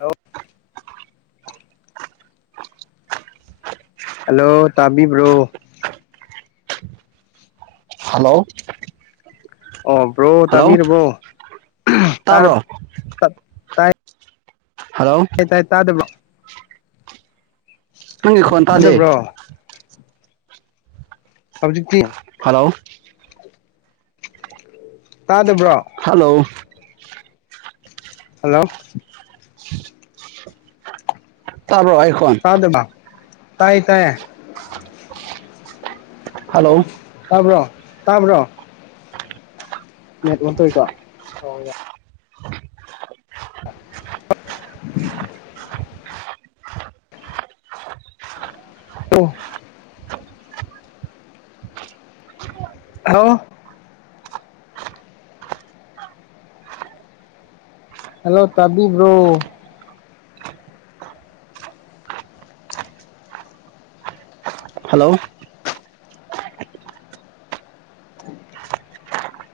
ꯑ ꯍꯜꯂꯣ ꯇꯥꯕꯤꯕ꯭ꯔꯣ ꯍꯜꯂꯣ ꯑꯣꯕ꯭ꯔꯣ ꯍꯜꯂꯣ ꯇꯕꯤꯔꯔꯕꯣ ꯇꯔ ꯇꯥꯕ꯭ꯔꯣ ꯍꯜꯂꯣ ꯑꯥꯏ ꯇꯥꯏ ꯇꯥ ꯑꯗꯨꯕ ꯅꯪꯒꯤ ꯈꯣꯟꯟ ꯇꯗꯦ ꯇꯥꯗꯕ꯭ꯔꯣ ꯑꯕꯖꯤꯛꯇ ꯍꯜꯂꯣ ꯇꯥꯗꯕ꯭ꯔꯣ ꯍꯜꯂꯣ ꯍꯜꯂꯣ ꯇꯥꯔꯕ ꯑꯩ ꯈꯣꯟ ꯁꯥ ꯑꯗꯨꯃ ꯇꯥꯏ ꯇꯥꯏꯌꯦꯦ ꯍꯜꯂꯣ ꯍꯥꯕ꯭ꯔꯣ ꯇꯥꯕ꯭ꯔꯣ ꯅꯦꯠ ꯑꯣꯟ ꯇꯧꯀꯣ ꯑꯣ ꯌꯥ ꯄ ꯑ ꯍꯜꯂꯣ ꯇꯕꯤꯕ꯭ꯔꯣ ꯍꯜꯂꯣ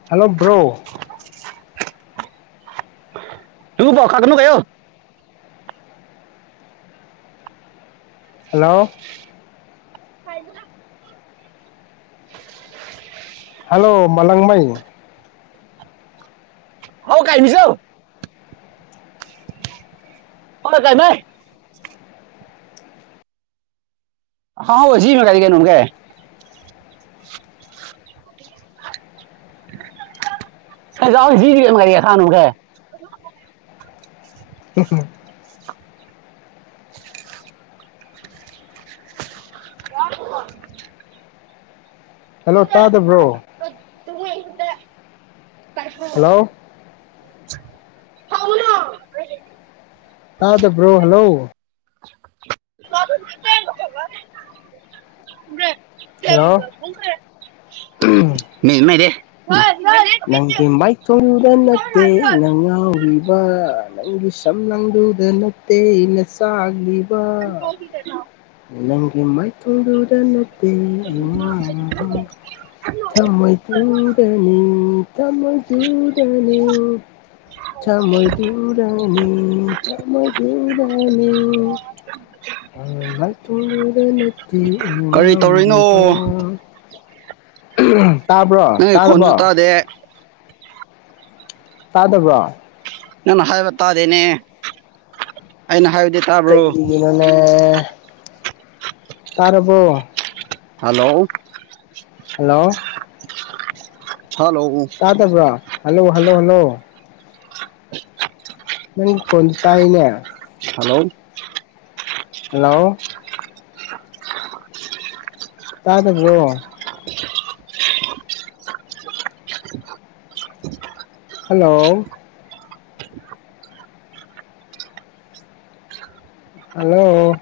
ꯍꯜꯂꯣ ꯕ꯭ꯔꯣ ꯇꯨ ꯐꯣꯈꯥꯒꯅ ꯀꯣ ꯍꯦꯜꯂꯣ ꯍꯜꯂꯣ ꯃꯂꯪꯃꯩ ꯍꯥꯎ ꯀꯥꯏꯃꯤꯁ ꯍꯔ ꯀꯥꯏꯅ ꯍꯥꯎꯖꯤ ꯃ ꯀꯗꯤꯒꯦꯅꯣ ꯀ ꯆꯥꯎꯥꯎ ꯁꯤꯖꯤ ꯀꯝ ꯀꯔꯤꯦ ꯁꯅꯨꯒꯦ ꯍꯜꯂꯣ ꯇꯥꯗꯕ꯭ꯔꯣ ꯍꯜꯂꯣ ꯑꯗꯕ꯭ꯔꯣ ꯍꯜꯂꯣ ꯍꯜꯂꯣ ꯃꯃꯗꯦ ꯅꯪꯒꯤ ꯃꯥꯏꯊꯣꯡꯗꯨꯗ ꯅꯠꯇꯦ ꯅ ꯉꯥꯎꯔꯤꯕ ꯅꯪꯒꯤ ꯁꯝ ꯅꯪꯗꯨꯗ ꯅꯠꯇꯦ ꯑꯩꯅ ꯆꯥꯛꯂꯤꯕ ꯅꯪꯒꯤ ꯃꯥꯏꯊꯣꯡꯗꯨꯗ ꯅꯠꯇꯦ ꯑꯩ ꯉ ꯃꯥꯏꯗꯨꯨꯗꯅꯤ ꯆ ꯃꯗꯨꯨꯔꯅꯤ ꯆ ꯃꯗꯨ ꯔꯅꯤ ꯆ ꯃꯗ ꯔꯅꯤ ꯊ ꯁꯤ ꯀꯔꯤ ꯇꯧꯔꯤꯅꯣ ꯏꯉꯀ ꯎꯝ ꯇꯥꯕ꯭ꯔꯣ ꯅꯪꯒꯤ ꯈꯣꯟꯁꯨ ꯇꯥꯔꯕ꯭ꯔꯣ ꯇꯥꯗꯦ ꯇꯥꯗꯕ ꯅꯪꯅ ꯍꯥꯏꯕ ꯇꯥꯗꯦꯅꯦ ꯑꯩꯅ ꯍꯥꯏꯕ ꯀꯩ ꯏꯅꯣꯅꯦ ꯇꯔꯔꯕꯣ ꯍꯜꯂꯣ ꯍꯜꯂꯣ ꯍꯜꯂꯣ ꯇꯥ ꯇꯕ꯭ꯔꯣ ꯍꯜꯂꯣ ꯍꯜꯂꯣ ꯍꯜꯂꯣ ꯅꯪ ꯈꯨꯟ ꯇꯥꯏꯅꯦ ꯍꯜꯂꯣ ꯍꯜꯂꯣ ꯇꯥꯗ ꯄꯣ ꯍꯜꯂꯣ ꯍꯜꯂꯣ